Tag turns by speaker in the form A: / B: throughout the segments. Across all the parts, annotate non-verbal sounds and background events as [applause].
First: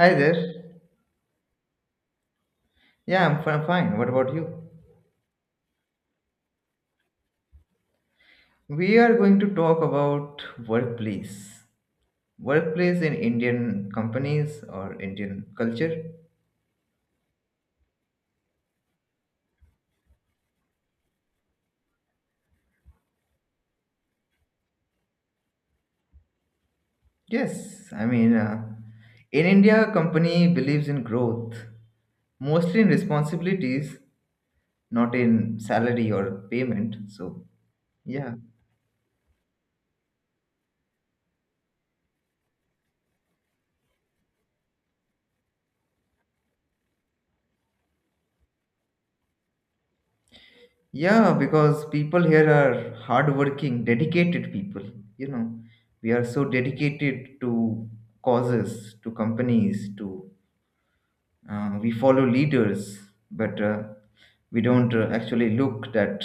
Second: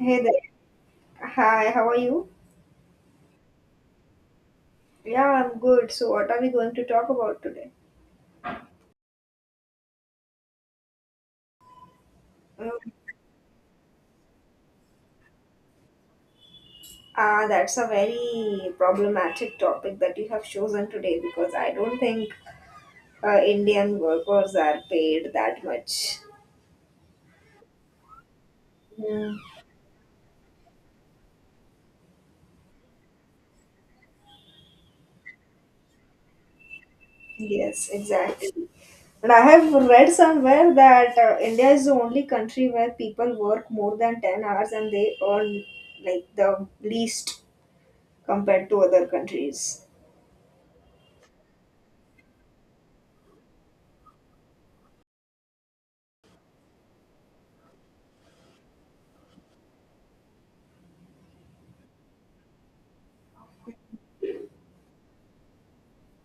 A: Hi there.
B: there. Hi, how are you?
A: Yeah, I'm fine. What about you?
B: Yeah, I'm good. So, what are we going to talk about today?
A: We are going to talk about workplace.
B: Mm,
A: Workplace in Indian companies or Indian culture.
B: That's a very problematic topic that you have chosen today because I don't think Indian workers are paid that much.
A: Yes, I mean,
B: Yeah.
A: in India, a company believes in growth, mostly in responsibilities, not in salary or payment. So,
B: Yes,
A: yeah.
B: exactly. And I have read somewhere that India is the only country where people work more than 10 hours and they earn like the least compared to other countries.
A: Yeah, because people here are hardworking, dedicated people. You know, we are so dedicated to causes, to companies, to we follow leaders, but we don't actually look at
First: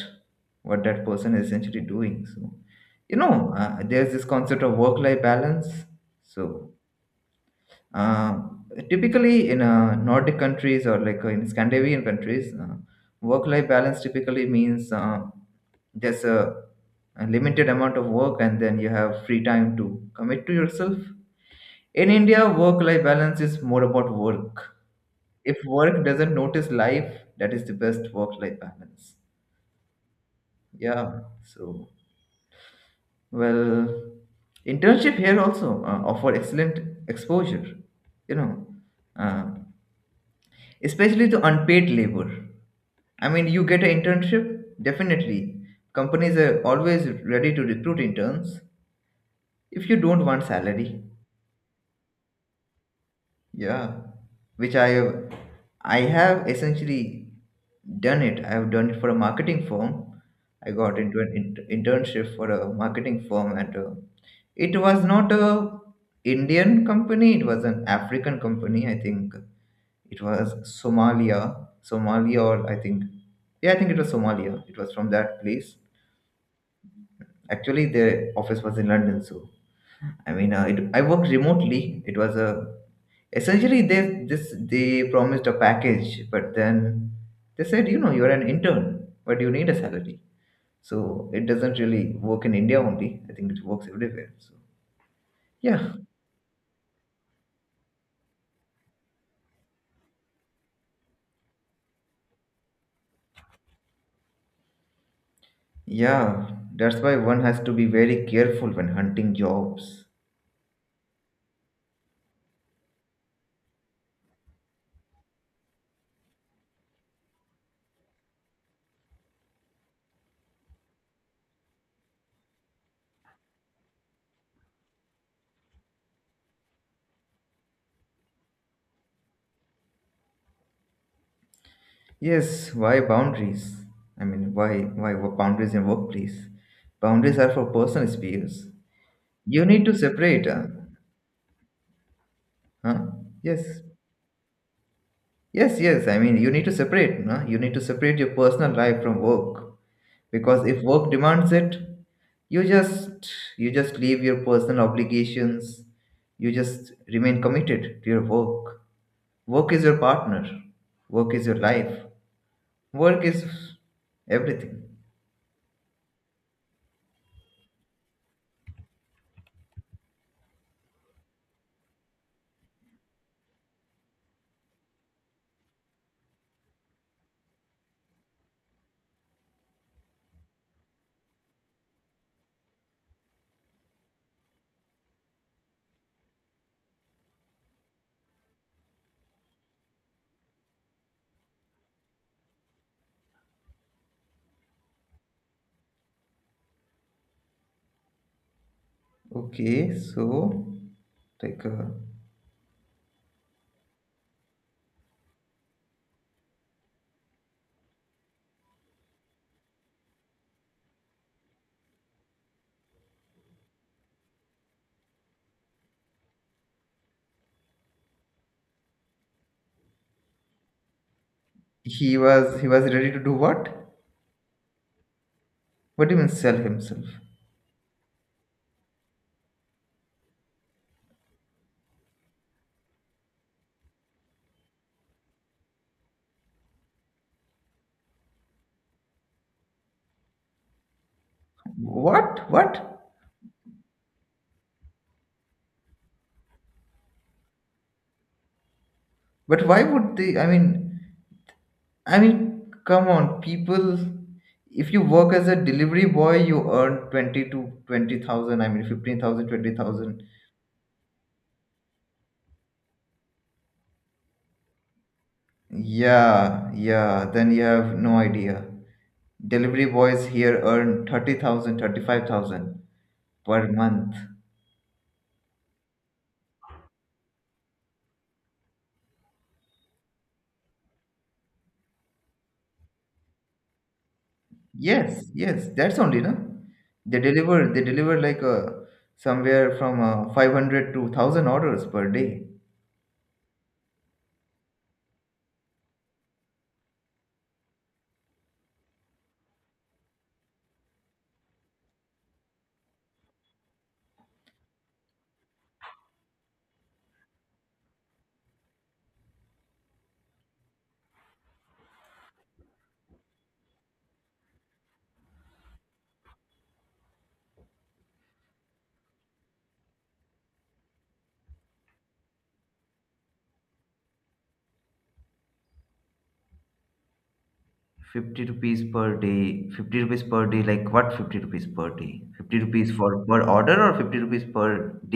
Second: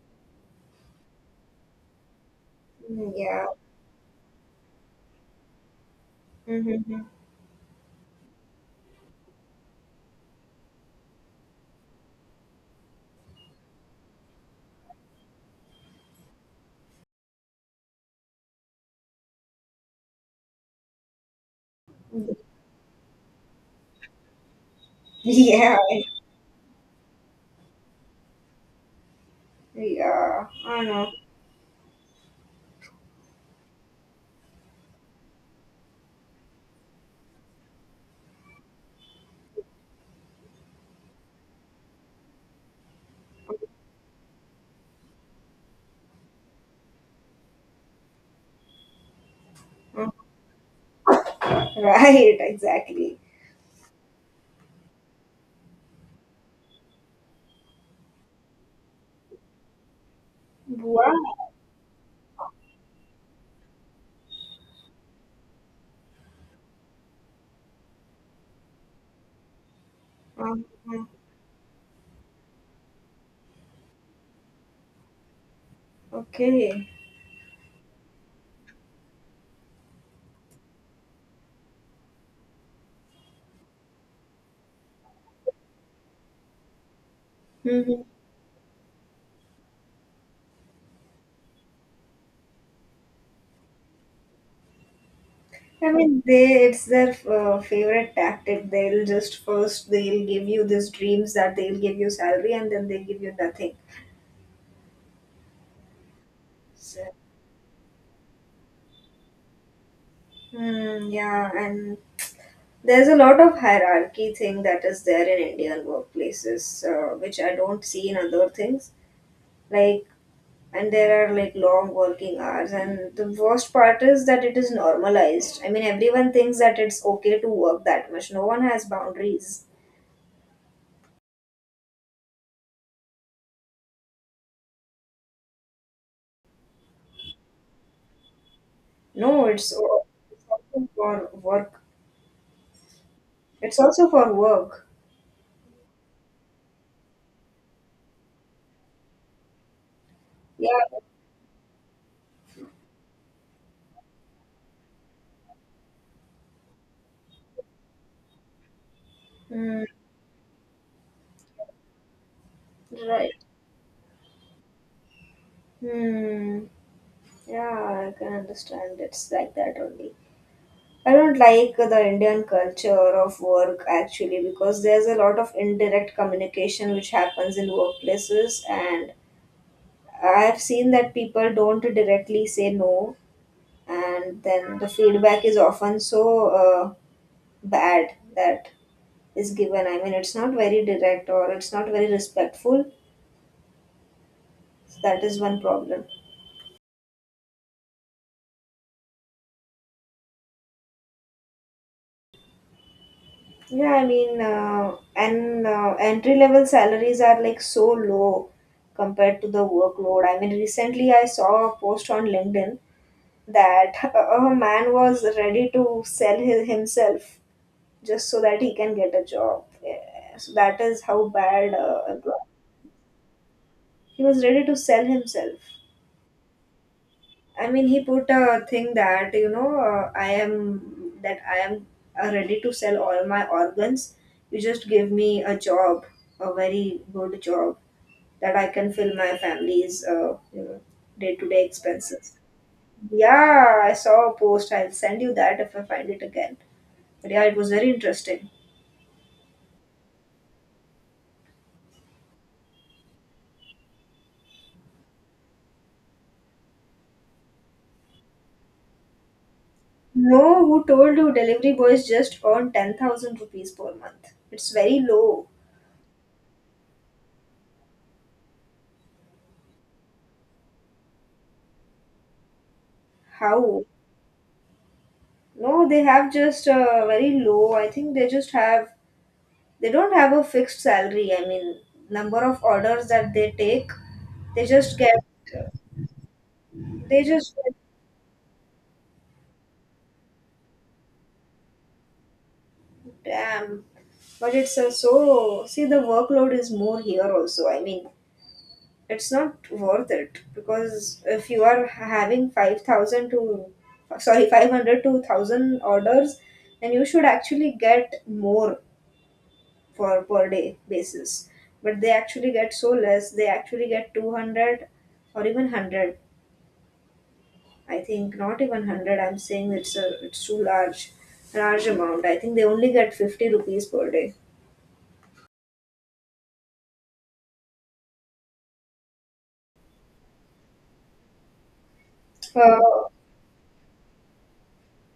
A: what that person is essentially doing. So,
B: Mm, yeah.
A: there's this concept of work-life balance. So,
B: Mm-hmm.
A: uh, typically, in Nordic countries or like in Scandinavian countries, work-life balance typically means there's a limited amount of work, and then you have free time to commit to yourself. In India, work-life balance is more about work.
B: [laughs]
A: If
B: Yeah.
A: work doesn't notice life, that is the best work-life balance.
B: Yeah, I know. [laughs]
A: Yeah. So, well, internship here also offer excellent exposure. You know. Uh, Especially to unpaid labor. I mean, you get an internship, definitely. Companies are always ready to recruit interns if you
B: Uh,
A: don't want salary.
B: Right, exactly.
A: Yeah, which I have, I have essentially done it. I have done it for a marketing firm. I got
B: Wow.
A: into an internship for a marketing firm, and it was not a Indian company. It was an African company, I think. It was
B: Uh-huh.
A: Somalia, or I think, yeah, I think it was Somalia. It was from that place.
B: Okay.
A: Actually, their office was in London, so I mean, I worked remotely. It was a essentially they this they promised a package, but then they said,
B: Mhm.
A: you're an intern, but you need a salary. So it doesn't really work in India only. I think it works everywhere. So yeah,
B: I mean, they it's their favorite tactic. They'll just first they'll give you these dreams that they'll give you salary and then they give you nothing.
A: yeah, that's
B: So,
A: why one has to be very careful when hunting jobs.
B: hmm, yeah, and there's a lot of hierarchy thing that is there in Indian workplaces, which I don't see in other things. Like and there are like long working hours and the worst part is that it is normalized. I mean, everyone thinks that it's okay to work that much. No one has boundaries.
A: Yes, why boundaries? I mean, why boundaries in workplace? Boundaries are for personal spheres.
B: No
A: You
B: it's,
A: need to
B: o- It's
A: separate.
B: also for work.
A: Huh?
B: It's
A: Yes,
B: also for work,
A: yes, yes. I mean, you need to separate. No? You need to separate your personal life from work, because
B: yeah.
A: if work demands it, you just you just leave your personal obligations. You just remain committed to your work. Work
B: Hmm.
A: is your partner. Work is your life. Work
B: Right.
A: is everything.
B: Hmm, yeah, I can understand it's like that only. I don't like the Indian culture of work actually, because there's a lot of indirect communication which happens in workplaces, and I've seen that people don't directly say no, and then the feedback is often so bad that is given. I mean, it's not very direct or it's not very respectful. So that is one problem.
A: Okay, so like
B: Yeah, I mean, and entry level salaries are like so low compared to the workload. I mean, recently I saw a post on LinkedIn that [laughs] a man was ready to sell himself just so that he can get a job. Yeah. So that is how bad
A: he was he was ready to do what?
B: he was ready to sell himself.
A: What do you mean sell himself?
B: I mean, he put a thing that you know I am that I am ready to sell all my organs. You just give me a job, a very good job that I can fill my family's day to day expenses.
A: What? What?
B: Yeah, I saw a post. I'll send you that if I find it again. But yeah, it was very interesting.
A: But why would they? I mean, come on, people. If you work as a delivery boy, you earn 20 to 20,000. I mean, 15,000, 20,000.
B: No, who told you delivery boys just earn 10,000 rupees per month? It's very low.
A: Yeah, yeah. Then you have no idea. Delivery boys here earn 30,000, 35,000 per
B: How?
A: month.
B: No, they have just very low. I think they don't have a fixed salary. I mean, number of orders that they take, they just get,
A: Yes, yes, that's only no.
B: they just get,
A: They deliver like somewhere from 500 to 1000 orders per day.
B: damn. But it's so, see, the workload is more here also. I mean, it's not worth it because if you are having 500 to 1000 orders, then you should actually get more for per day basis, but they actually get so less. They actually get 200 or even 100. I think not even 100. I'm saying it's a it's too large large amount. I think they only get 50 rupees per day.
A: 50 rupees per day? 50 rupees per day, like what? 50 rupees per day? 50 rupees
B: uh,
A: for per order or 50 rupees per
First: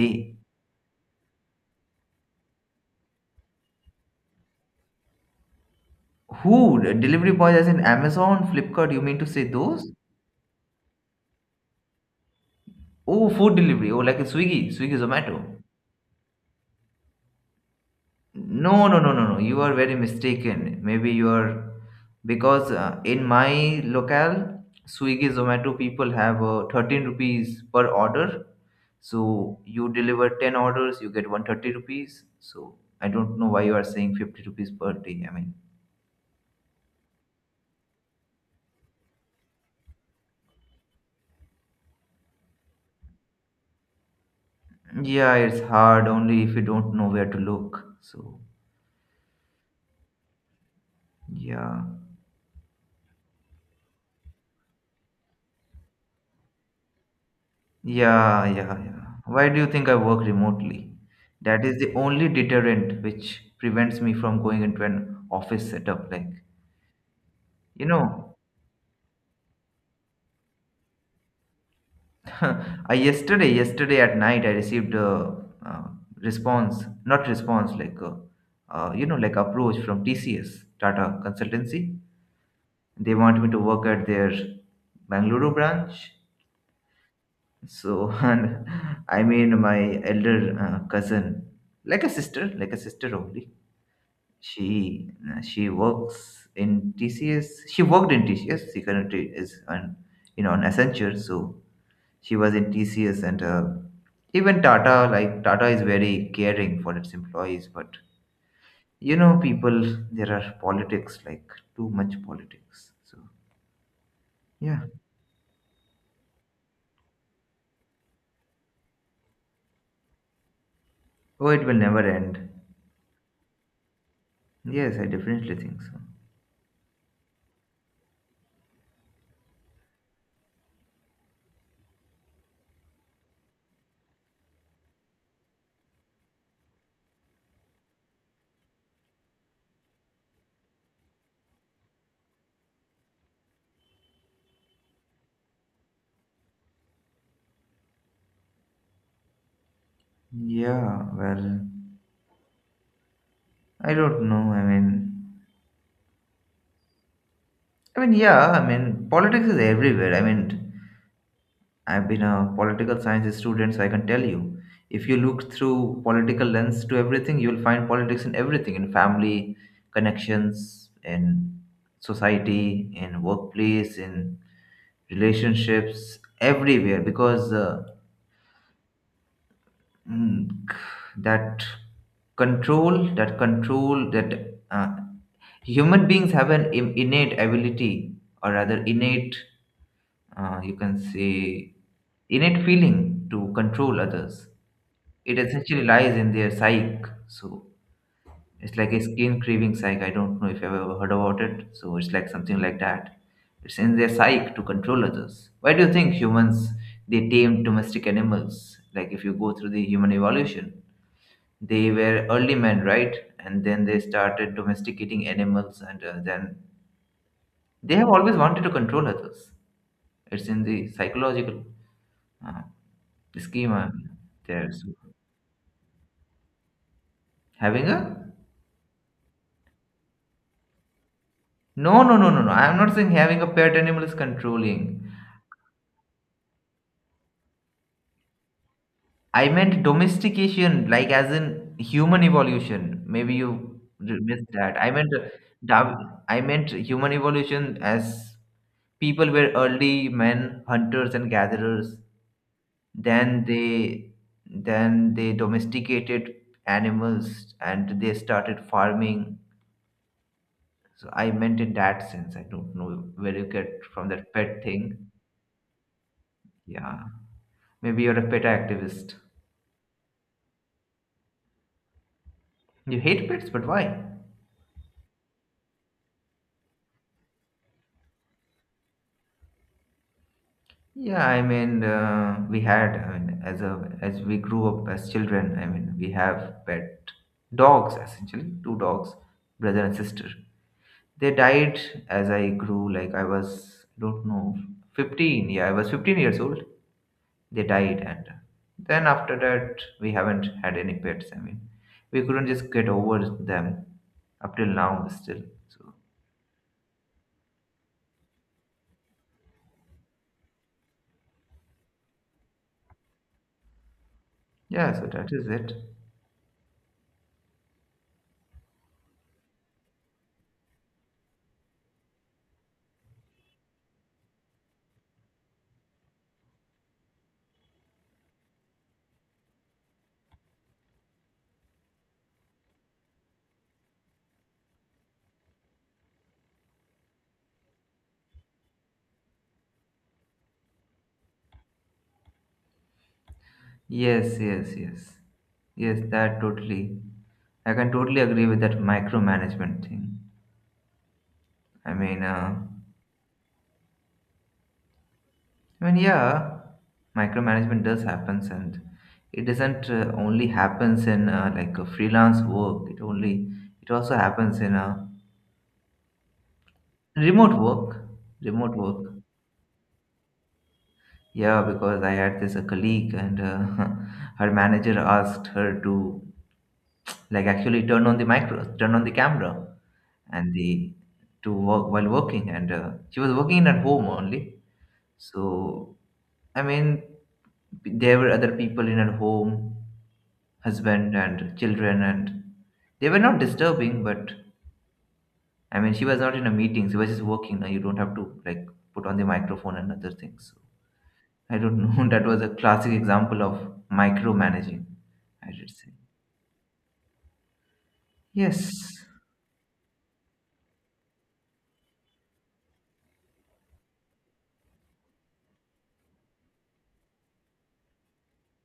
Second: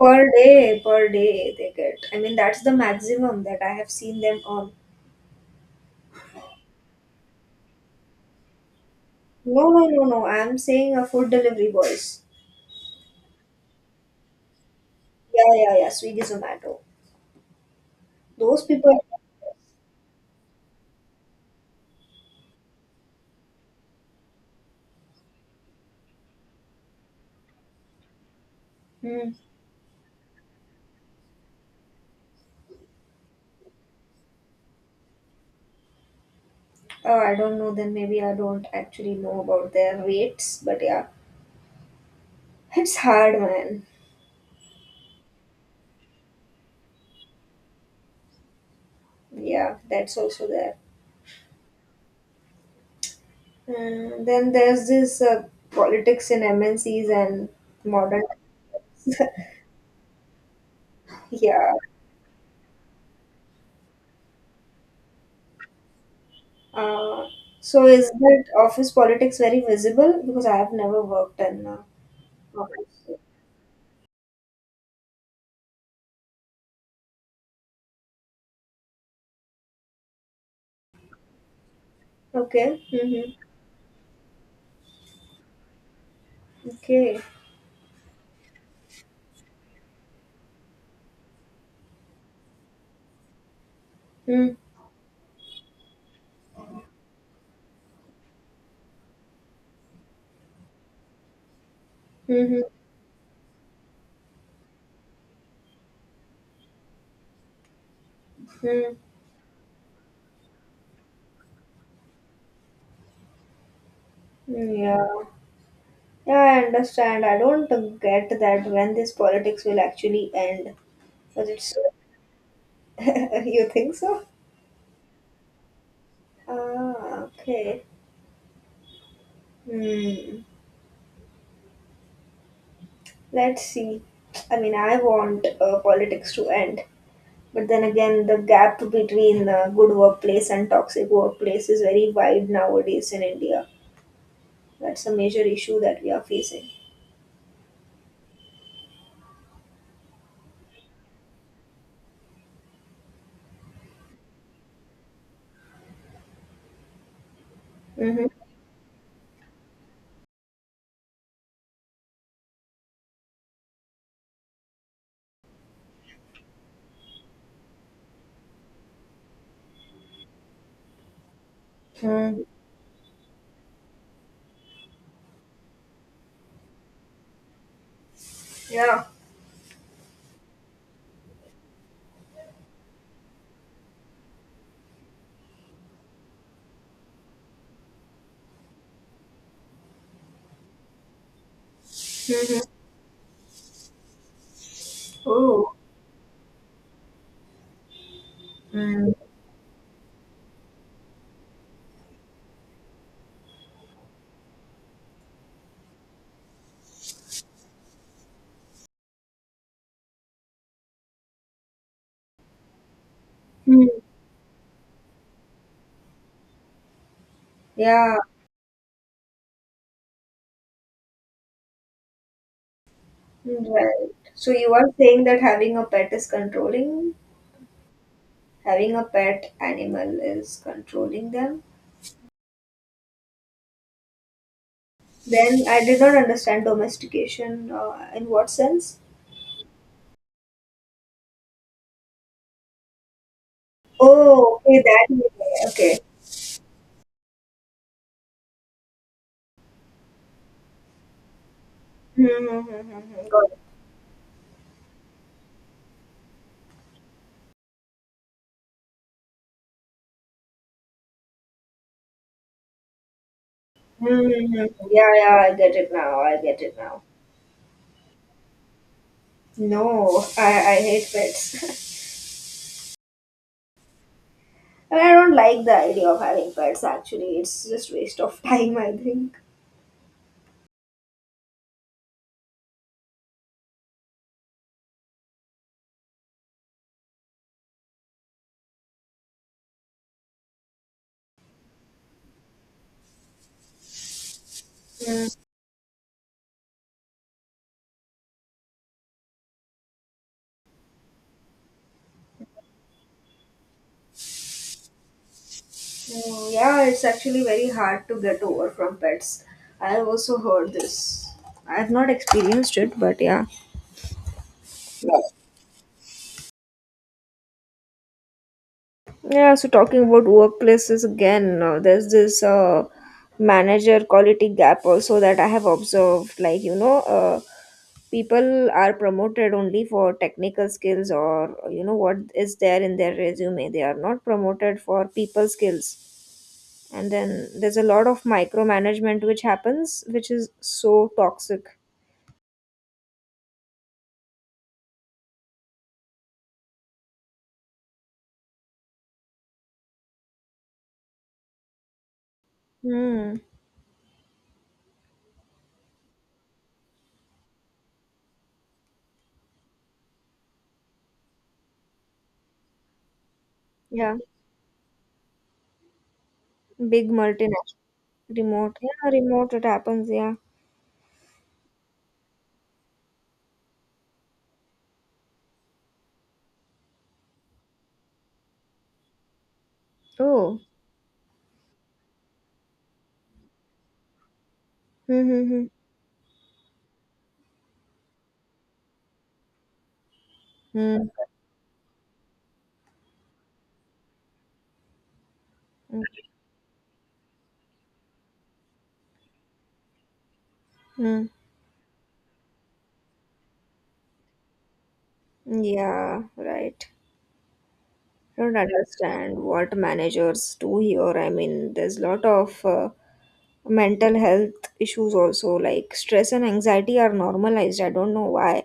A: day?
B: per day they get. I mean, that's the maximum that I have seen them earn.
A: Who? The delivery boys, as in Amazon, Flipkart, you mean to say
B: No, no,
A: those?
B: no, no. I'm saying a food delivery boys.
A: Oh, food delivery. Oh, like a Swiggy, Zomato?
B: Yeah, yeah, yeah. Swiggy, Zomato. Those
A: No,
B: people.
A: no, no, no, no. You are very mistaken. Maybe you are, because in my locale, Swiggy, Zomato people have 13 rupees per order.
B: Hmm.
A: So you deliver 10 orders, you get 130 rupees. So I don't know why you are saying 50 rupees per day. I mean,
B: Oh, I don't know. Then maybe I don't actually know about their rates. But yeah, it's hard, man.
A: yeah, it's hard only if you don't know where to look. So
B: Yeah, that's also there.
A: yeah.
B: Then there's this politics in MNCs and modern.
A: Yeah, yeah, yeah. Why do you think I work remotely? That
B: Yeah.
A: is the only deterrent which prevents me from going into an office setup. Like,
B: Uh, so
A: you
B: is
A: know,
B: that office politics very visible? Because I have never worked in
A: [laughs] I,
B: office.
A: yesterday at night, I received a, uh response, not response, like, approach from TCS, Tata Consultancy.
B: Okay.
A: They
B: Mm-hmm.
A: want me to work at their Bangalore branch.
B: Okay.
A: So, [laughs] and I mean, my elder cousin, like a sister only.
B: Hmm.
A: She works in TCS. She worked in TCS. She currently is on you know on Accenture. So she was
B: Mm-hmm.
A: in TCS and even Tata, like Tata is very caring for its employees. But
B: Hmm.
A: you know, people there are politics, like too much politics. So yeah.
B: Yeah, yeah, I understand. I don't get that when this politics will actually end. But
A: Oh, it will
B: it's
A: never end.
B: [laughs] you think so?
A: Yes, I definitely think so.
B: Ah, okay. Hmm. Let's see. I mean, I want politics to end, but then again, the gap between good workplace and toxic workplace is very wide nowadays in India. That's a major issue that we are facing.
A: Yeah, well, I don't know. I mean,
B: Mm-hmm.
A: yeah, I mean, politics is everywhere. I mean, I've been a political science student, so I can tell you. If you look through political lens to everything, you'll find politics in everything, in family, connections, in
B: Mm.
A: society, in workplace, in relationships, everywhere. Because
B: Yeah.
A: mm, that that control, that human beings have an innate ability, or rather innate you can say,
B: Mm-hmm.
A: innate feeling to control others. It
B: Oh.
A: essentially lies in their psyche. So it's like a
B: Mm.
A: skin craving psyche. I don't know if you've ever heard about it. So it's like something like that. It's in their psyche to control others. Why do you think humans they tame domestic animals? Like if you go through the human evolution, they were early men, right? And then
B: Mm.
A: they started domesticating animals, and then they have
B: Yeah.
A: always wanted to control others. It's in the psychological, Uh, schema.
B: Right. So you
A: There's
B: are saying that
A: having a
B: having a pet animal is controlling them.
A: no, no, no, no, no. I'm not saying having a pet animal is controlling.
B: Then I did not understand domestication in what sense?
A: I meant domestication, like as in human evolution. Maybe you missed
B: Oh,
A: that.
B: okay,
A: I
B: that
A: meant
B: way. Okay.
A: Human evolution as people were early men, hunters and gatherers.
B: Mm-hmm.
A: Then
B: Got it.
A: they then they domesticated animals and they started farming. So I meant in that sense. I don't know where you get from that
B: Mm-hmm.
A: pet
B: Yeah,
A: thing.
B: yeah, I get it now. I get it now.
A: Yeah. Maybe you're a pet activist.
B: No, I hate pets. [laughs]
A: You hate pets, but why?
B: I mean, I don't like the idea of having pets actually. It's just waste of [laughs] time, I think.
A: Yeah, I mean, we had, I mean, as we grew up as children, I mean, we have pet dogs essentially, two dogs, brother and sister. They died as I grew, like I was, I don't know,
B: Hmm.
A: 15. Yeah, I was 15 years old. They died, and then after that we haven't had any pets. I mean, we couldn't just get over them up till now still. So
B: Oh, yeah, it's actually very hard to get over from pets. I've also heard this. I've not experienced it, but yeah.
A: yeah, so
B: Yeah.
A: that is it.
B: Yeah, so talking about workplaces again, there's this manager quality gap also that I have observed. Like, you know, people are promoted only for technical skills or, you know, what is there in their resume. They are not promoted for people skills, and then there's a lot of micromanagement which happens which is so toxic.
A: Yes, yes, yes, yes, that totally. I can totally agree with that micromanagement thing. I mean,
B: Hmm.
A: I mean, yeah, micromanagement does happens, and it doesn't only happens in like a freelance work, it also
B: Yeah.
A: happens in a
B: Big
A: remote work
B: multinational. Remote,
A: remote
B: yeah,
A: work.
B: remote, it happens, yeah.
A: Yeah, because I had this a colleague, and [laughs] her manager asked her to like actually turn on the camera, and
B: Oh.
A: the to work while working, and she was working at home only.
B: Mm-hmm.
A: So I mean, there were other people in her home,
B: Mm.
A: husband and children, and they were not disturbing. But I mean, she was not in a meeting; she was just working. Now you don't have to like put on the microphone and other things.
B: Mm.
A: I don't know. [laughs] That was a classic example of micromanaging, I should say.
B: Yeah, right. I don't
A: Yes. [laughs]
B: understand what managers do here. I mean, there's a lot of mental health issues also. Like stress and anxiety are normalized. I don't know why.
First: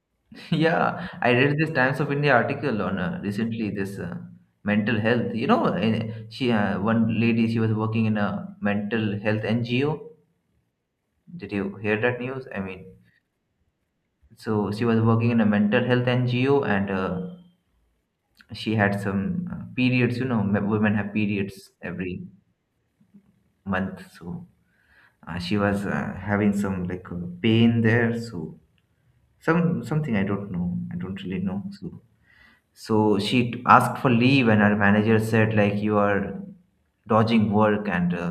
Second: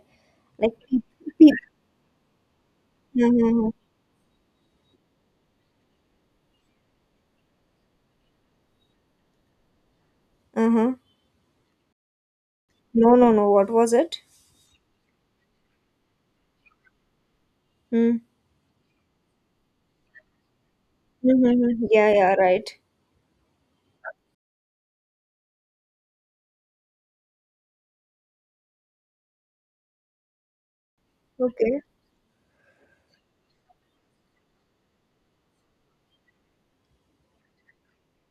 B: Like [laughs]
A: Yeah, I read this Times of India article on recently
B: people.
A: this mental health. You know, she one lady she was working in a mental health NGO.
B: Uh-huh. Uh-huh.
A: Did you hear that news? I mean,
B: No, no, no. What was it?
A: so she was working in a mental health NGO and
B: Hmm.
A: she had some periods. You know, women have periods
B: Mm-hmm. Yeah,
A: every
B: yeah, right.
A: month, so she was having some like pain there. So something. I don't know. I don't really know.
B: Okay.
A: So she asked for leave, and her manager said like you are dodging work, and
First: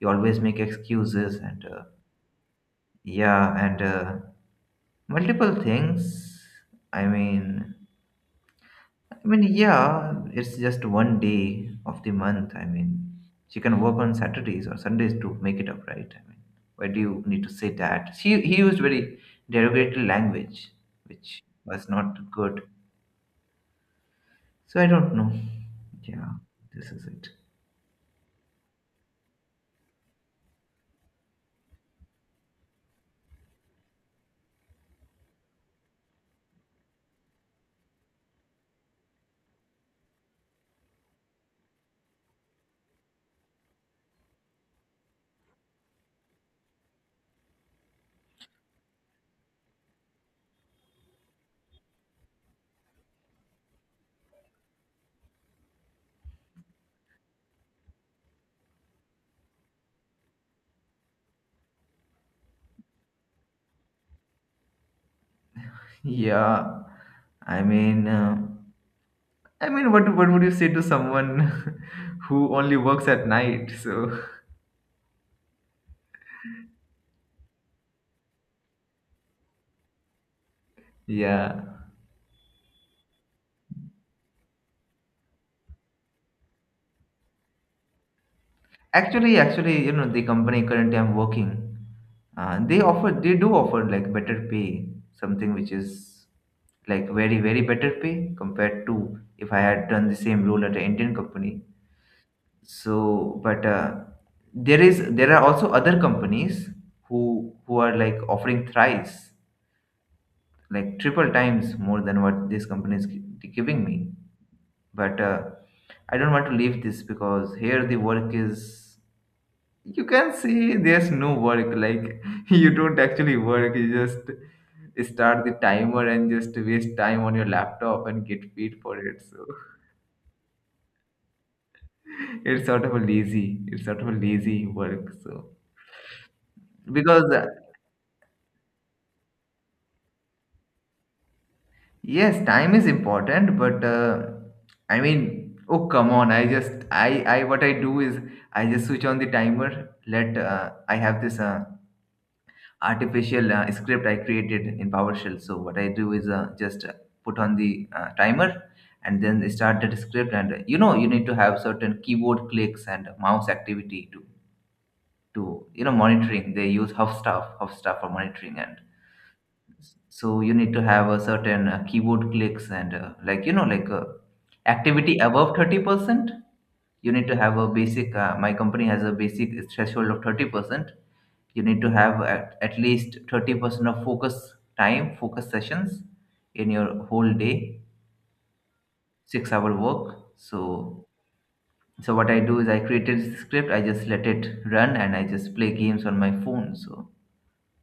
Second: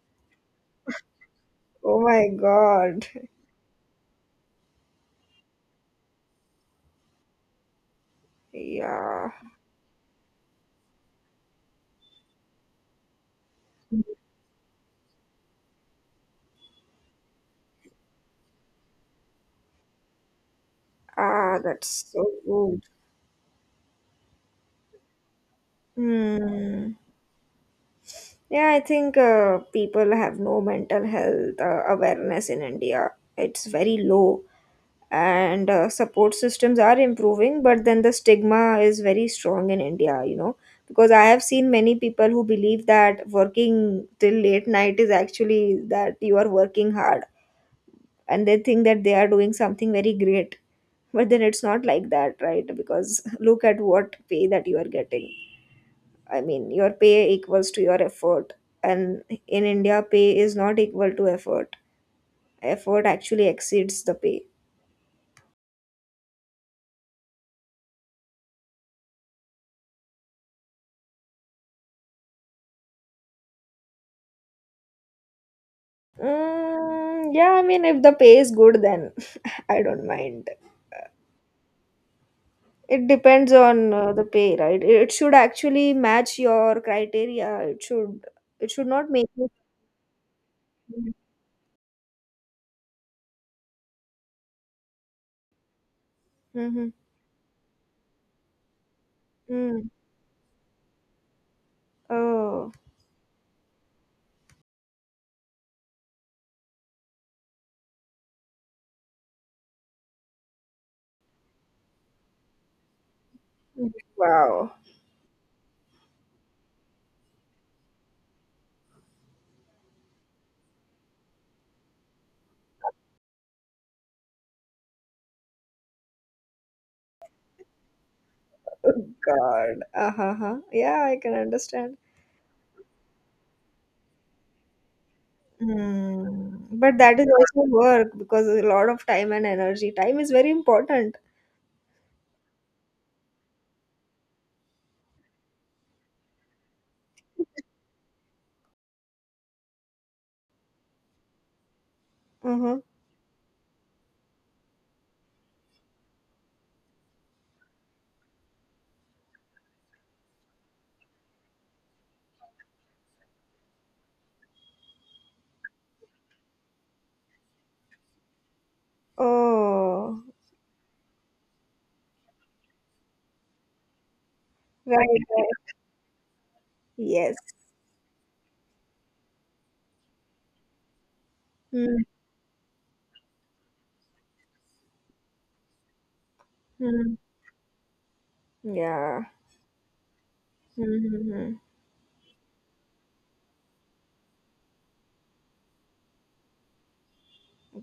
A: you always make excuses, and
B: Oh my God.
A: yeah, and multiple things. I mean,
B: Yeah.
A: yeah, it's just one day of the month. I mean, she can work on Saturdays or Sundays to make it up, right? I mean, why do you need to say that? She he used very derogatory language, which
B: Ah, that's
A: was
B: so
A: not good.
B: good.
A: So I don't know. Yeah, this
B: Hmm.
A: is it.
B: Yeah, I think people have no mental health awareness in India. It's very low, and support systems are improving, but then the stigma is very strong in India, you know, because I have seen many people who believe that working till late night is actually that you are working hard, and they think that they are doing something very great. But then it's not like that, right? Because [laughs] look at what pay that you are getting. I mean, your pay equals to your effort, and in India pay is not equal to effort. Effort actually exceeds the pay.
A: Yeah, I mean, what would you say to someone [laughs] who only works at night? So
B: Mm, yeah, I mean if the pay is good then [laughs] I don't mind.
A: yeah,
B: It depends on the pay, right? It should actually match your criteria. It should it should not make you
A: actually, the company currently I'm working, they do offer like better pay, something which is
B: Mhm.
A: like very very better pay compared to if I
B: Mm.
A: had done the same role at an Indian company.
B: Oh.
A: So, but there are also other companies who are like offering thrice, like triple times more than what this company is giving me.
B: Wow.
A: But I don't want to leave this because here the work is you can say there's no work. Like [laughs] you don't actually work. You just start the timer and just waste time on your laptop and get paid for
B: Oh
A: it. So
B: God. Uh-huh. Yeah, I can understand.
A: [laughs] it's sort of a lazy. It's sort of a lazy work. So,
B: Mm. But that
A: because
B: is also work because a lot of time and energy. Time is very important.
A: yes, time is important, but I mean, oh come on! I what I do is I just switch on the timer. Let I have this
B: Uh-huh.
A: artificial script I created in PowerShell. So what I do is just put on the timer and then start that script. And you know, you need to have certain keyboard clicks and mouse activity to monitoring. They use Hubstaff for monitoring. And
B: Oh,
A: so you need to have a certain keyboard clicks and like, like, activity
B: right, right.
A: above 30%. You need to
B: Yes.
A: have a basic— my company has a basic threshold of 30%. You need to have at least 30% of focus time, focus sessions in your
B: Mm-hmm.
A: whole day,
B: Yeah.
A: 6 hour work. so
B: Mm-hmm.
A: so what I do is I created this script, I just let it run, and I just play games on my phone. So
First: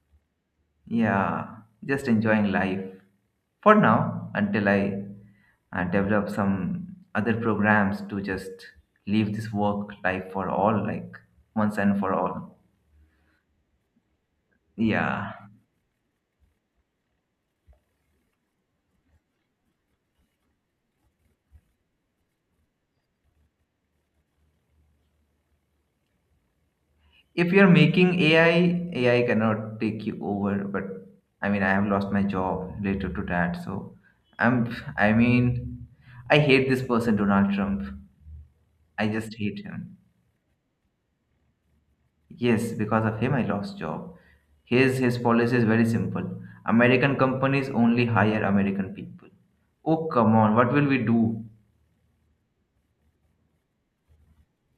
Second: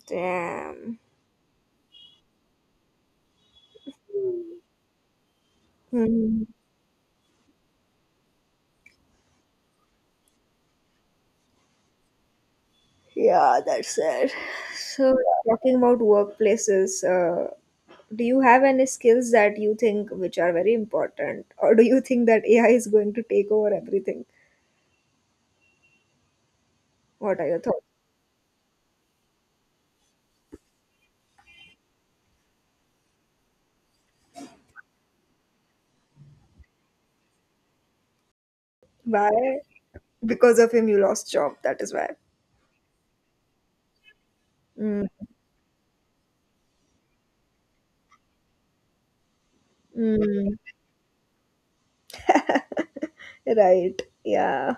B: Damn.
A: yeah, just enjoying life for now until I develop
B: Mm-hmm.
A: some other programs to just leave this work life for all, like, once and for all.
B: Yeah, that's it. So,
A: Yeah.
B: talking about workplaces, do you have any skills that you think which are very important, or do you think that AI is going to take over everything? What are
A: If
B: your
A: you're
B: thoughts?
A: making AI, AI cannot take you over, but I mean, I have lost my job related to that. So I mean, I hate this person, Donald Trump. I just
B: Why?
A: hate him.
B: Because of him you lost job, that is why.
A: Yes, because of him I lost job. His
B: Mm,
A: his policy is very simple. American companies only hire American people. Oh, come
B: mm,
A: on, what will we do?
B: right, yeah.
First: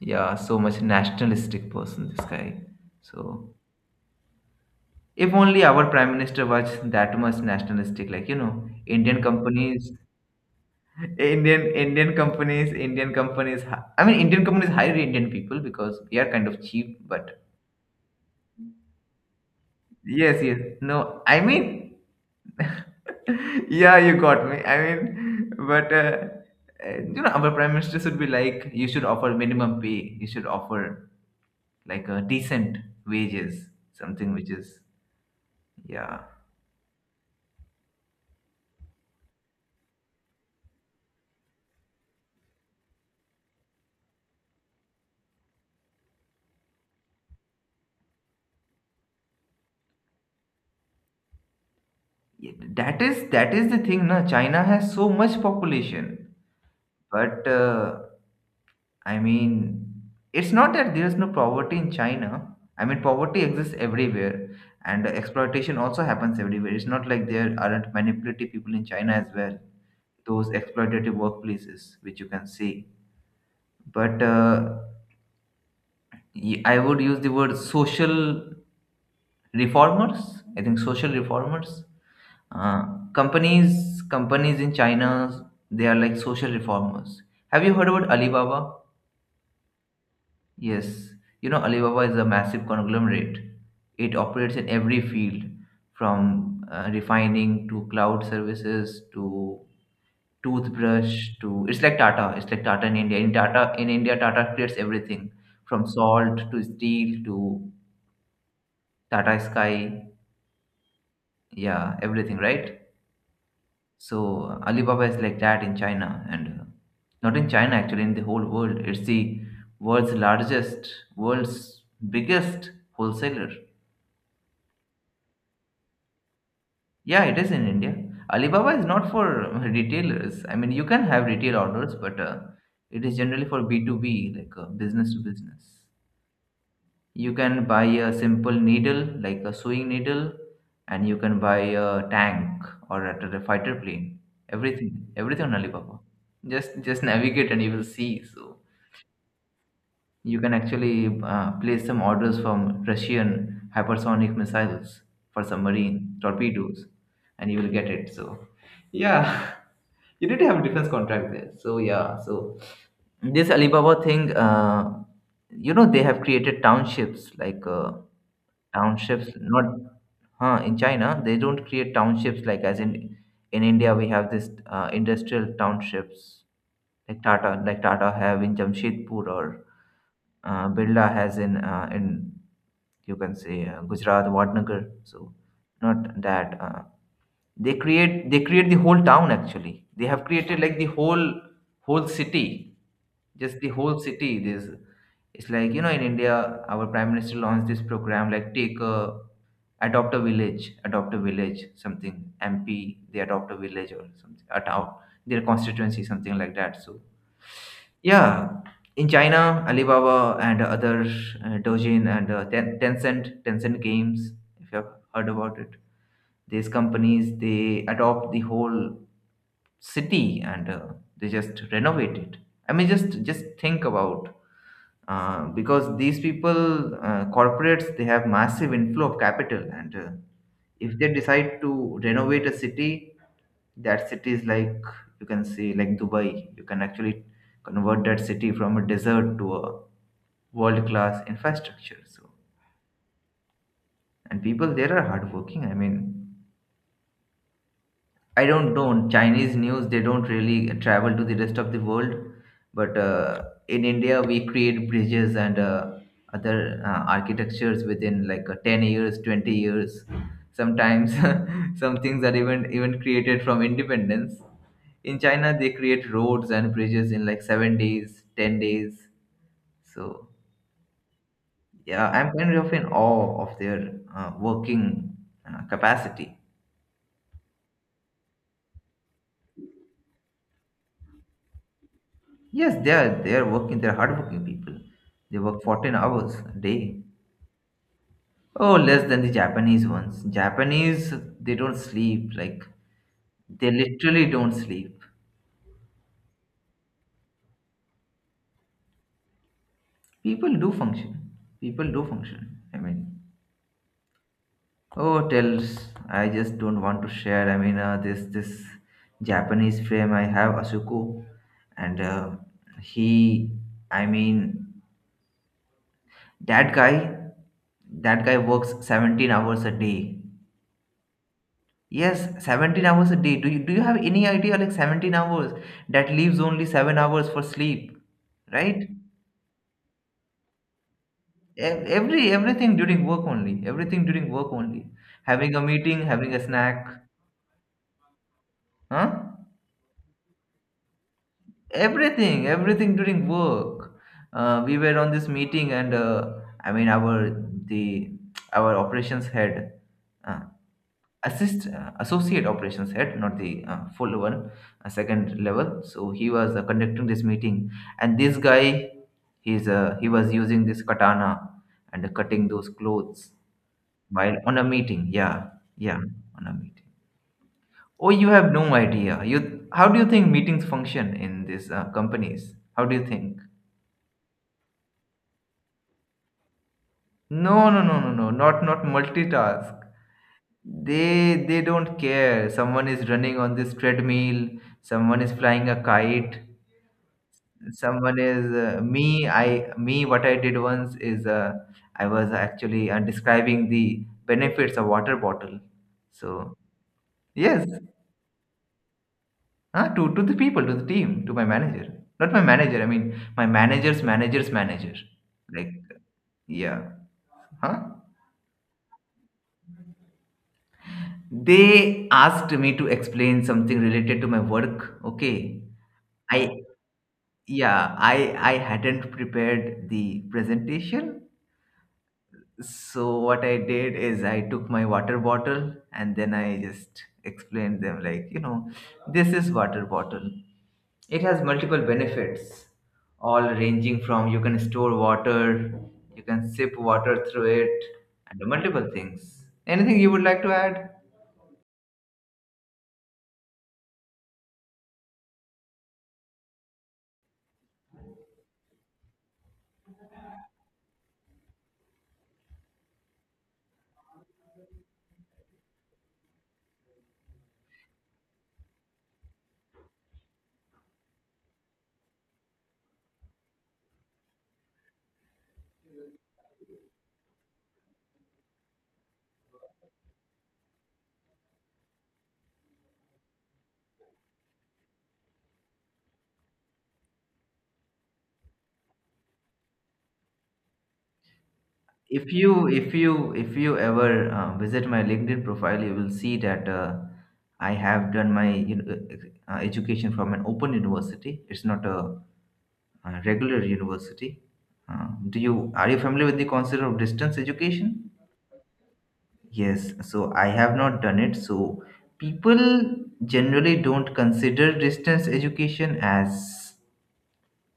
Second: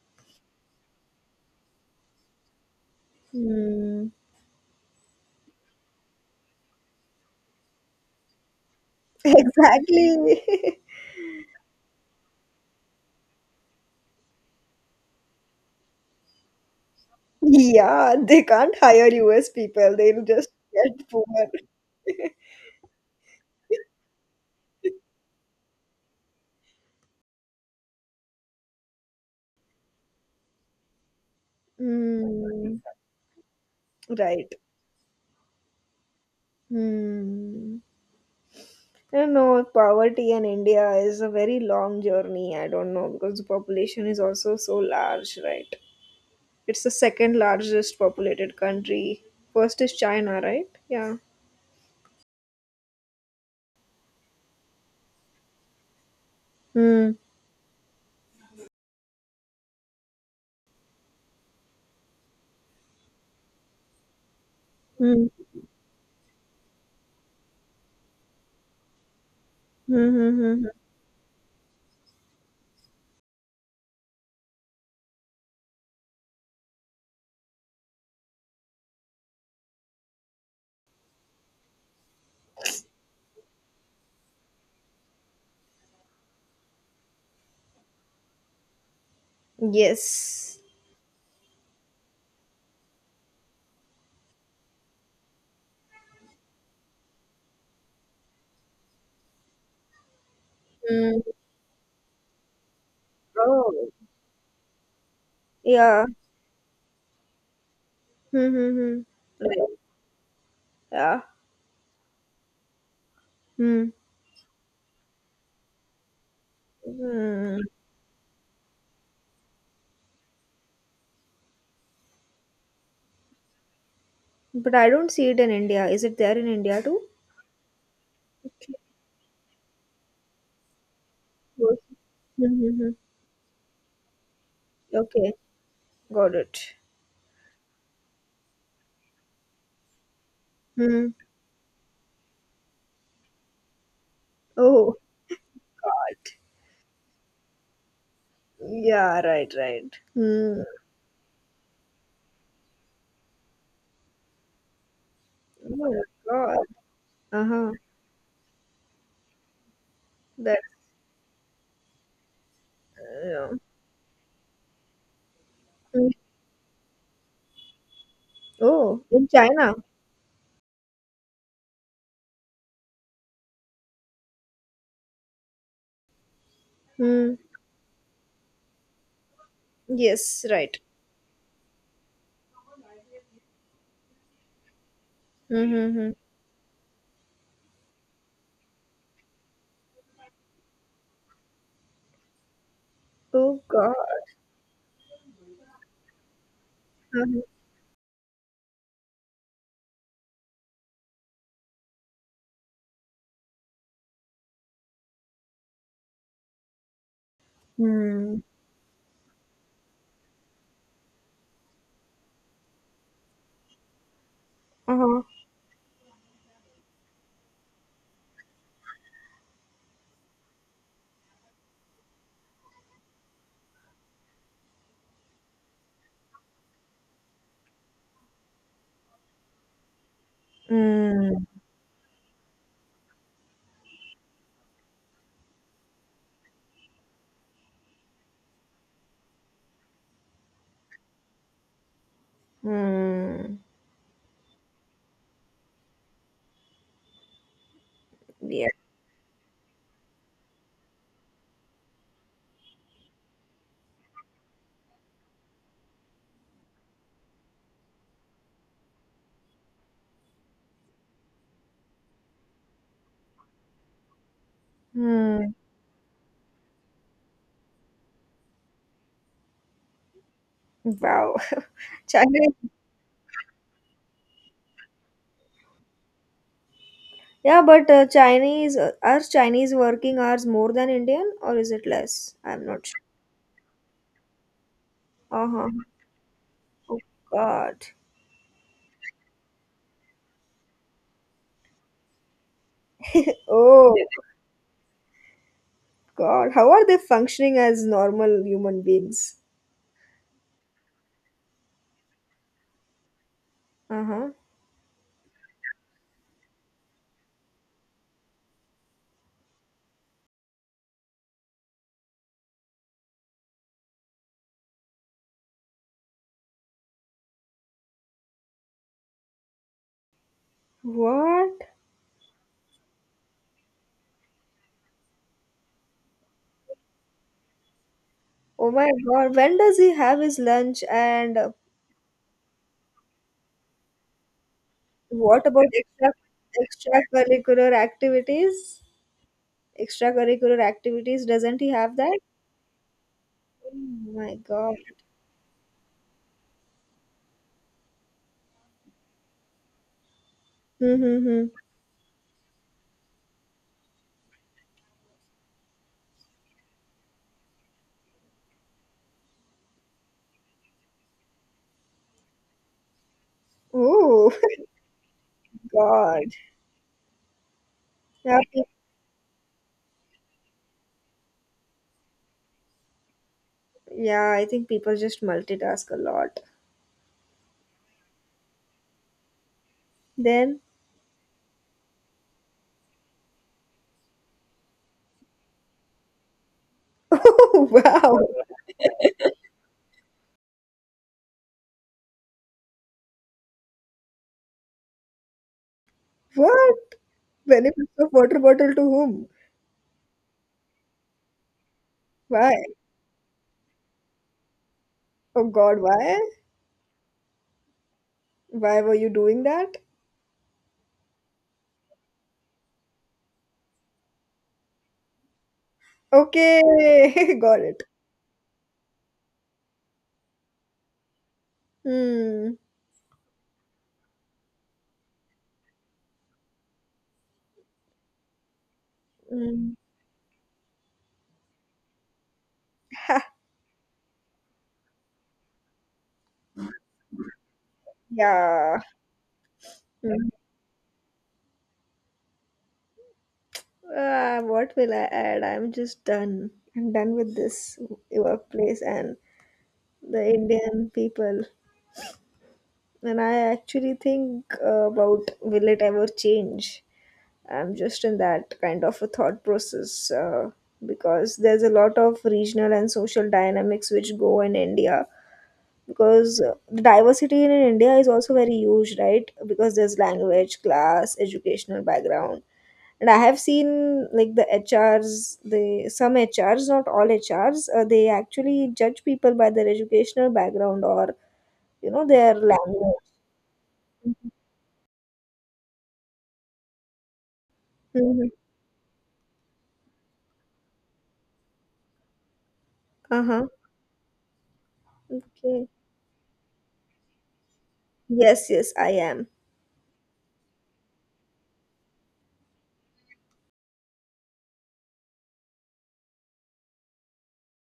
A: Yeah, so much nationalistic person, this guy. So
B: Mm,
A: if only our prime minister was that much nationalistic, like, you know, Indian
B: [laughs]
A: companies,
B: exactly.
A: [laughs] Indian companies, Indian companies. I mean, Indian companies hire Indian people because we are kind of cheap.
B: [laughs]
A: But
B: Yeah, they can't hire us people, they'll
A: yes,
B: just
A: yes,
B: get
A: no,
B: poor.
A: I mean, yeah, you got me. I mean, but you know, our prime minister should be like, you should offer minimum pay. You should offer, like, a decent
B: Mm,
A: wages, something which
B: right.
A: is— yeah.
B: Mm. I know poverty in India is a very long journey. I don't know because the population is also so large, right? It's the second largest populated country. First is China, right? Yeah.
A: Yeah, that is the thing, na. China has so much population,
B: Hmm.
A: but I mean, it's not that there's no poverty in China. I mean, poverty exists everywhere, and
B: Hmm.
A: exploitation also happens everywhere. It's not like there aren't manipulative people in China as well,
B: Hmm.
A: those
B: Hmm. Hmm.
A: exploitative workplaces, which you can see. But I would use the word social reformers. I think social reformers. Uh, companies in China, they are like social reformers. Have you heard about Alibaba?
B: Hmm. Yes.
A: Yes, Alibaba is a massive conglomerate. It operates in every field, from refining to cloud services to
B: Hmm.
A: toothbrush
B: Hmm.
A: to— it's like Tata. It's like Tata in India. In Tata
B: Oh.
A: in India, Tata creates everything from
B: Yeah.
A: salt to steel to
B: Hmm. Hmm, hmm.
A: Tata
B: Right.
A: Sky.
B: Yeah.
A: Yeah, everything, right?
B: Hmm.
A: So Alibaba is like that in China, and not in
B: Hmm.
A: China, actually, in the whole world. It's the world's largest, world's biggest wholesaler.
B: But I don't see it in India. Is it there in India too?
A: Yeah, it is in India. Alibaba
B: Okay.
A: is not for retailers. I mean, you can have retail
B: Hmm.
A: orders, but
B: Hmm. Hmm.
A: it is generally for B2B, like, business to
B: Okay.
A: business.
B: Got it.
A: You can buy a simple needle, like a sewing needle,
B: Hmm.
A: and
B: Hmm.
A: you can buy a tank or at a fighter plane.
B: Oh
A: Everything, everything on Alibaba.
B: God.
A: Just navigate and you will see. So
B: Yeah, right, right.
A: you can
B: Hmm.
A: actually place some orders from Russian hypersonic missiles, for
B: Oh my
A: submarine
B: God.
A: torpedoes, and you will
B: Uh-huh.
A: get it. So, yeah, [laughs] you need to
B: That,
A: have a defense contract there. So, yeah, so
B: yeah.
A: this Alibaba thing, you know, they
B: Hmm.
A: have created townships, like,
B: Oh, in
A: townships— not—
B: China.
A: Huh, in China, they don't create townships like, as in— in India we have this industrial townships, like
B: Hmm.
A: Tata like Tata have in Jamshedpur, or
B: Yes, right.
A: Birla has in in— you can say, Gujarat Vadnagar. So
B: Mm-hmm.
A: not that they create the whole town, actually. They have created, like, the whole city,
B: Oh
A: just the
B: God.
A: whole city. This— it's like, you know, in India our prime minister
B: Uh-huh.
A: launched this program, like, take a adopt a village, something— MP, they adopt a village or something, a town, their constituency, something like that. So
B: Hmm.
A: yeah, in China, Alibaba and other Dojin and Tencent, Tencent Games, if you have
B: Uh-huh.
A: heard about it, these companies, they adopt the whole city and they just renovate it. I mean, just think about— because these people, corporates, they have massive inflow of capital and if they
B: Hmm.
A: decide to renovate a city, that city is like— you can say, like, Dubai. You can actually convert that city from a desert to a world class infrastructure. So
B: Hmm.
A: and people there are hardworking. I mean, I
B: Yeah.
A: don't don't Chinese news. They don't really travel to the rest of the world, but in India we create bridges and other architectures within, like, 10 years, 20 years. Sometimes [laughs] some things are even created from independence. In
B: Hmm.
A: China, they create roads and bridges in, like, 7 days, 10 days. So
B: Wow. [laughs]
A: yeah, I'm
B: China.
A: kind of in awe of their working capacity.
B: Yeah, but Chinese are Chinese working hours more than Indian or is it less? I'm
A: Yes,
B: not
A: they
B: sure.
A: are they are working. They are hardworking people. They work
B: Uh-huh.
A: 14 hours a
B: Oh
A: day.
B: God.
A: Oh, less than the Japanese ones. Japanese, they don't sleep. Like,
B: [laughs]
A: they
B: Oh.
A: literally don't sleep.
B: God, how are they functioning as normal human beings?
A: People do function. People do function. I mean,
B: Uh huh.
A: oh, tells— I just don't want to share. I mean, this Japanese frame I have, Asuko, and he. I mean, that guy. That guy works 17 hours a day.
B: What?
A: Yes, 17 hours a day. Do you have any idea, like, 17 hours? That leaves only 7 hours for sleep,
B: Oh my
A: right?
B: God. When does he have his lunch? And
A: Everything during work only. Everything during work only.
B: what
A: Having a
B: about
A: meeting, having a snack,
B: extracurricular activities?
A: huh?
B: Extracurricular activities? Doesn't he have that?
A: Everything, everything during
B: Oh
A: work.
B: my God.
A: We were on this meeting and I mean, the our operations head— uh,
B: Mm-hmm.
A: assist associate operations head, not the full one, second level, so he was conducting this meeting, and this guy, he was using this katana and cutting those clothes
B: Oh
A: while on a meeting. Yeah,
B: [laughs]
A: yeah,
B: God.
A: on a meeting. Oh, you
B: Yeah,
A: have no
B: pe-
A: idea— you— how do you think meetings function in these companies? How do you think?
B: yeah, I think people just multitask a lot.
A: No, no, no, no, no, not multitask.
B: Then,
A: They don't care. Someone is running on this treadmill, someone is flying a kite,
B: [laughs] oh wow,
A: someone is— me I me what I did once is— I was actually describing the benefits of water bottle. So
B: what?
A: yes.
B: Benefits of water bottle to whom?
A: Huh, to the people, to the team, to my manager— not my
B: Why?
A: manager, I mean, my manager's manager's manager.
B: Oh
A: Like,
B: God, why?
A: yeah, huh,
B: Why were you doing that?
A: they asked me to explain something related to my work. Okay. I—
B: Okay, [laughs] got it.
A: yeah, I hadn't prepared the presentation.
B: Hmm.
A: So what I did is I took my water bottle, and then I just explained them, like, you know, this is
B: Mm.
A: water bottle. It has multiple benefits, all ranging from— you can store water, you can sip water through it, and
B: Yeah.
A: multiple things. Anything you would
B: Mm.
A: like to add?
B: Ah, what will I add? I'm just done. I'm done with this workplace and the Indian people. And I actually think about will it ever change? I'm just in that kind of a thought process, because there's a lot of regional and social dynamics which go in India, because the diversity in India is also very huge, right? Because there's language, class, educational background. And I have seen like the HRs, the some HRs, not all HRs, they actually judge people by their educational background, or you know
A: If
B: their
A: you if
B: language.
A: you if you ever visit my LinkedIn profile, you will see that I have
B: Hmm.
A: done my, you know, education from an open university. It's not a
B: Uh-huh.
A: regular university. Do
B: Okay.
A: you are you familiar with the concept of distance education?
B: Yes, yes, I am.
A: Yes, so I have not done it. So people generally don't consider distance education as,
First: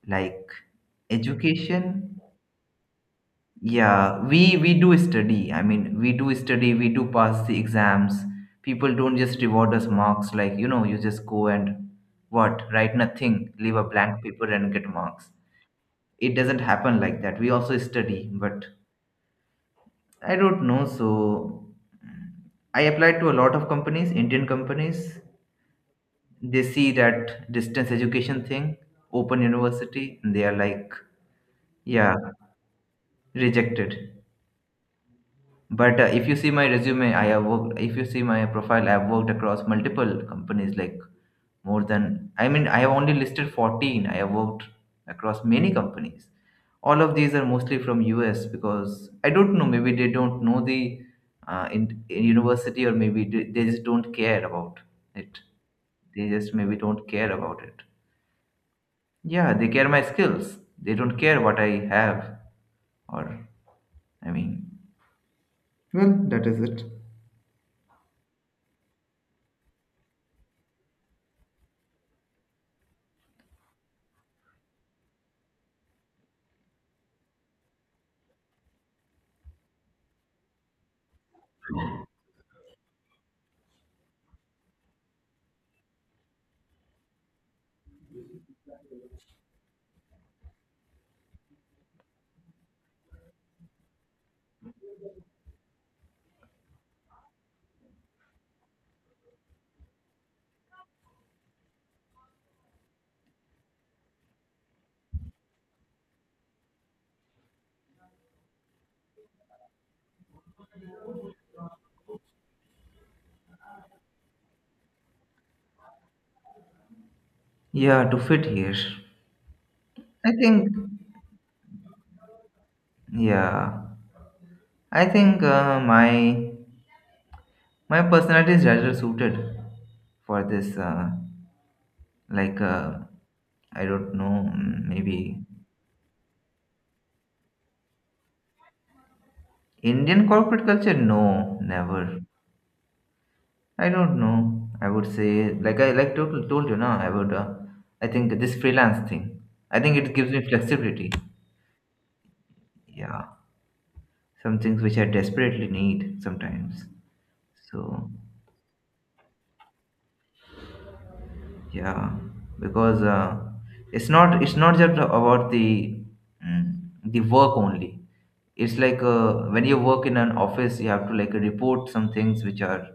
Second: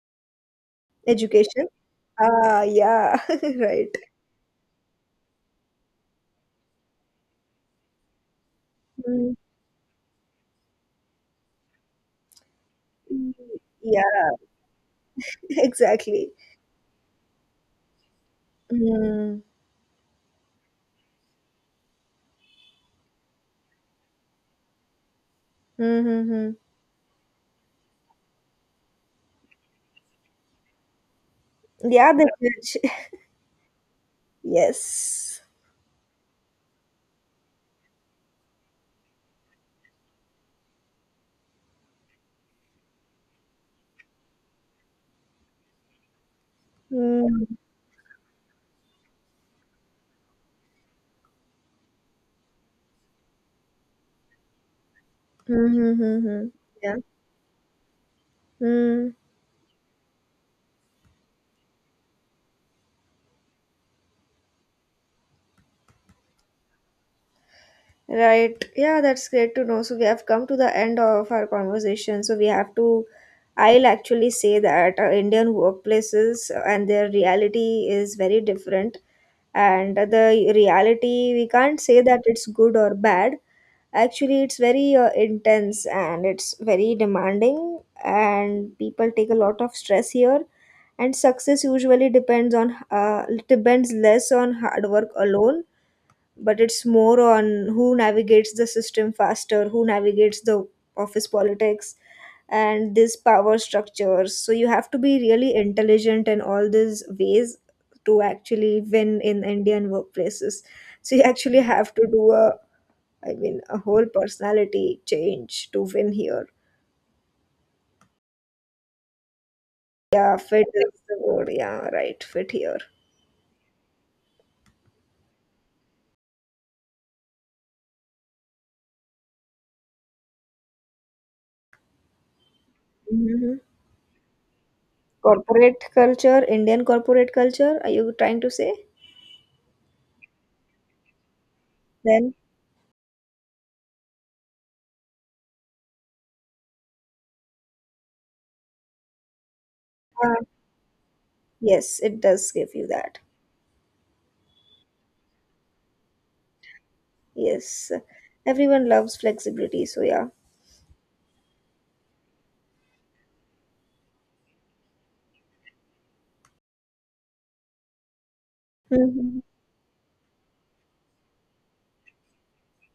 A: like,
B: Education.
A: education.
B: Ah, yeah, [laughs] right.
A: Yeah, we do study. I mean, we do study, we do pass the exams. People don't
B: Mm.
A: just reward us marks, like, you know, you just go and, what, write nothing, leave a
B: Yeah,
A: blank paper and get marks.
B: [laughs] exactly.
A: It doesn't happen like that. We also study, but
B: Mm-hmm.
A: I don't know. So I applied to a lot of companies, Indian companies.
B: Mm-hmm.
A: They see that distance education thing, open university, and they are like,
B: Yeah,
A: yeah,
B: they judge.
A: rejected.
B: Yes.
A: But if you see my resume, I have worked— if you see my profile, I have worked across multiple companies, like, more than— I mean, I have only listed 14. I have worked across many companies. All of these are
B: Mm,
A: mostly from US, because I don't know, maybe they don't know the in university, or maybe they just don't care about it.
B: hmm, hmm, hmm,
A: They
B: hmm.
A: just maybe
B: Yeah.
A: don't care about it.
B: Mm,
A: Yeah, they care my skills. They don't care what I have, or— I mean, well, that is it.
B: right. Yeah, that's great to know. So we have come to the end of our conversation. So we have to, I'll actually say that Indian workplaces and their reality is very different. And the reality, we can't say that it's good or bad. Actually, it's very intense and it's very demanding, and people take a lot of stress here, and success usually depends on depends less on hard work alone, but it's more on who navigates the system faster, who navigates the office politics and these power structures. So you have to be really intelligent in all these ways to actually win in Indian workplaces. So you actually have to do a, I mean, a whole personality change to win here.
A: Yeah, to fit here, I
B: Yeah, fit
A: think.
B: is the word, yeah, right, fit here.
A: Yeah, I think my personality is rather suited for this, like uh,
B: Mhm.
A: I don't know. Maybe.
B: Corporate culture, Indian corporate culture, are you trying to say?
A: Indian corporate culture, no, never.
B: Then,
A: I don't know. I would say, like, I like— told you now, I would— I think this freelance thing, I think it gives
B: uh,
A: me flexibility.
B: yes, it does give you that.
A: Yeah, some things which I desperately need sometimes.
B: Yes.
A: So.
B: Everyone loves flexibility, so yeah.
A: Yeah, because it's not just about the— mm, the work only. It's like,
B: Hmm.
A: when you work in an office, you have to, like, report some things which are.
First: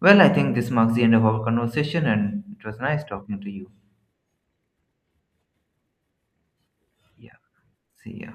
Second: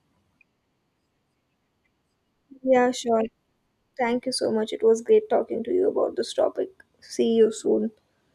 A: Well, I think this marks the end of our conversation, and it was
B: Yeah,
A: nice
B: sure.
A: talking to you.
B: Thank you so much. It was great talking to you about this topic. See
A: Yeah,
B: you soon.
A: see ya.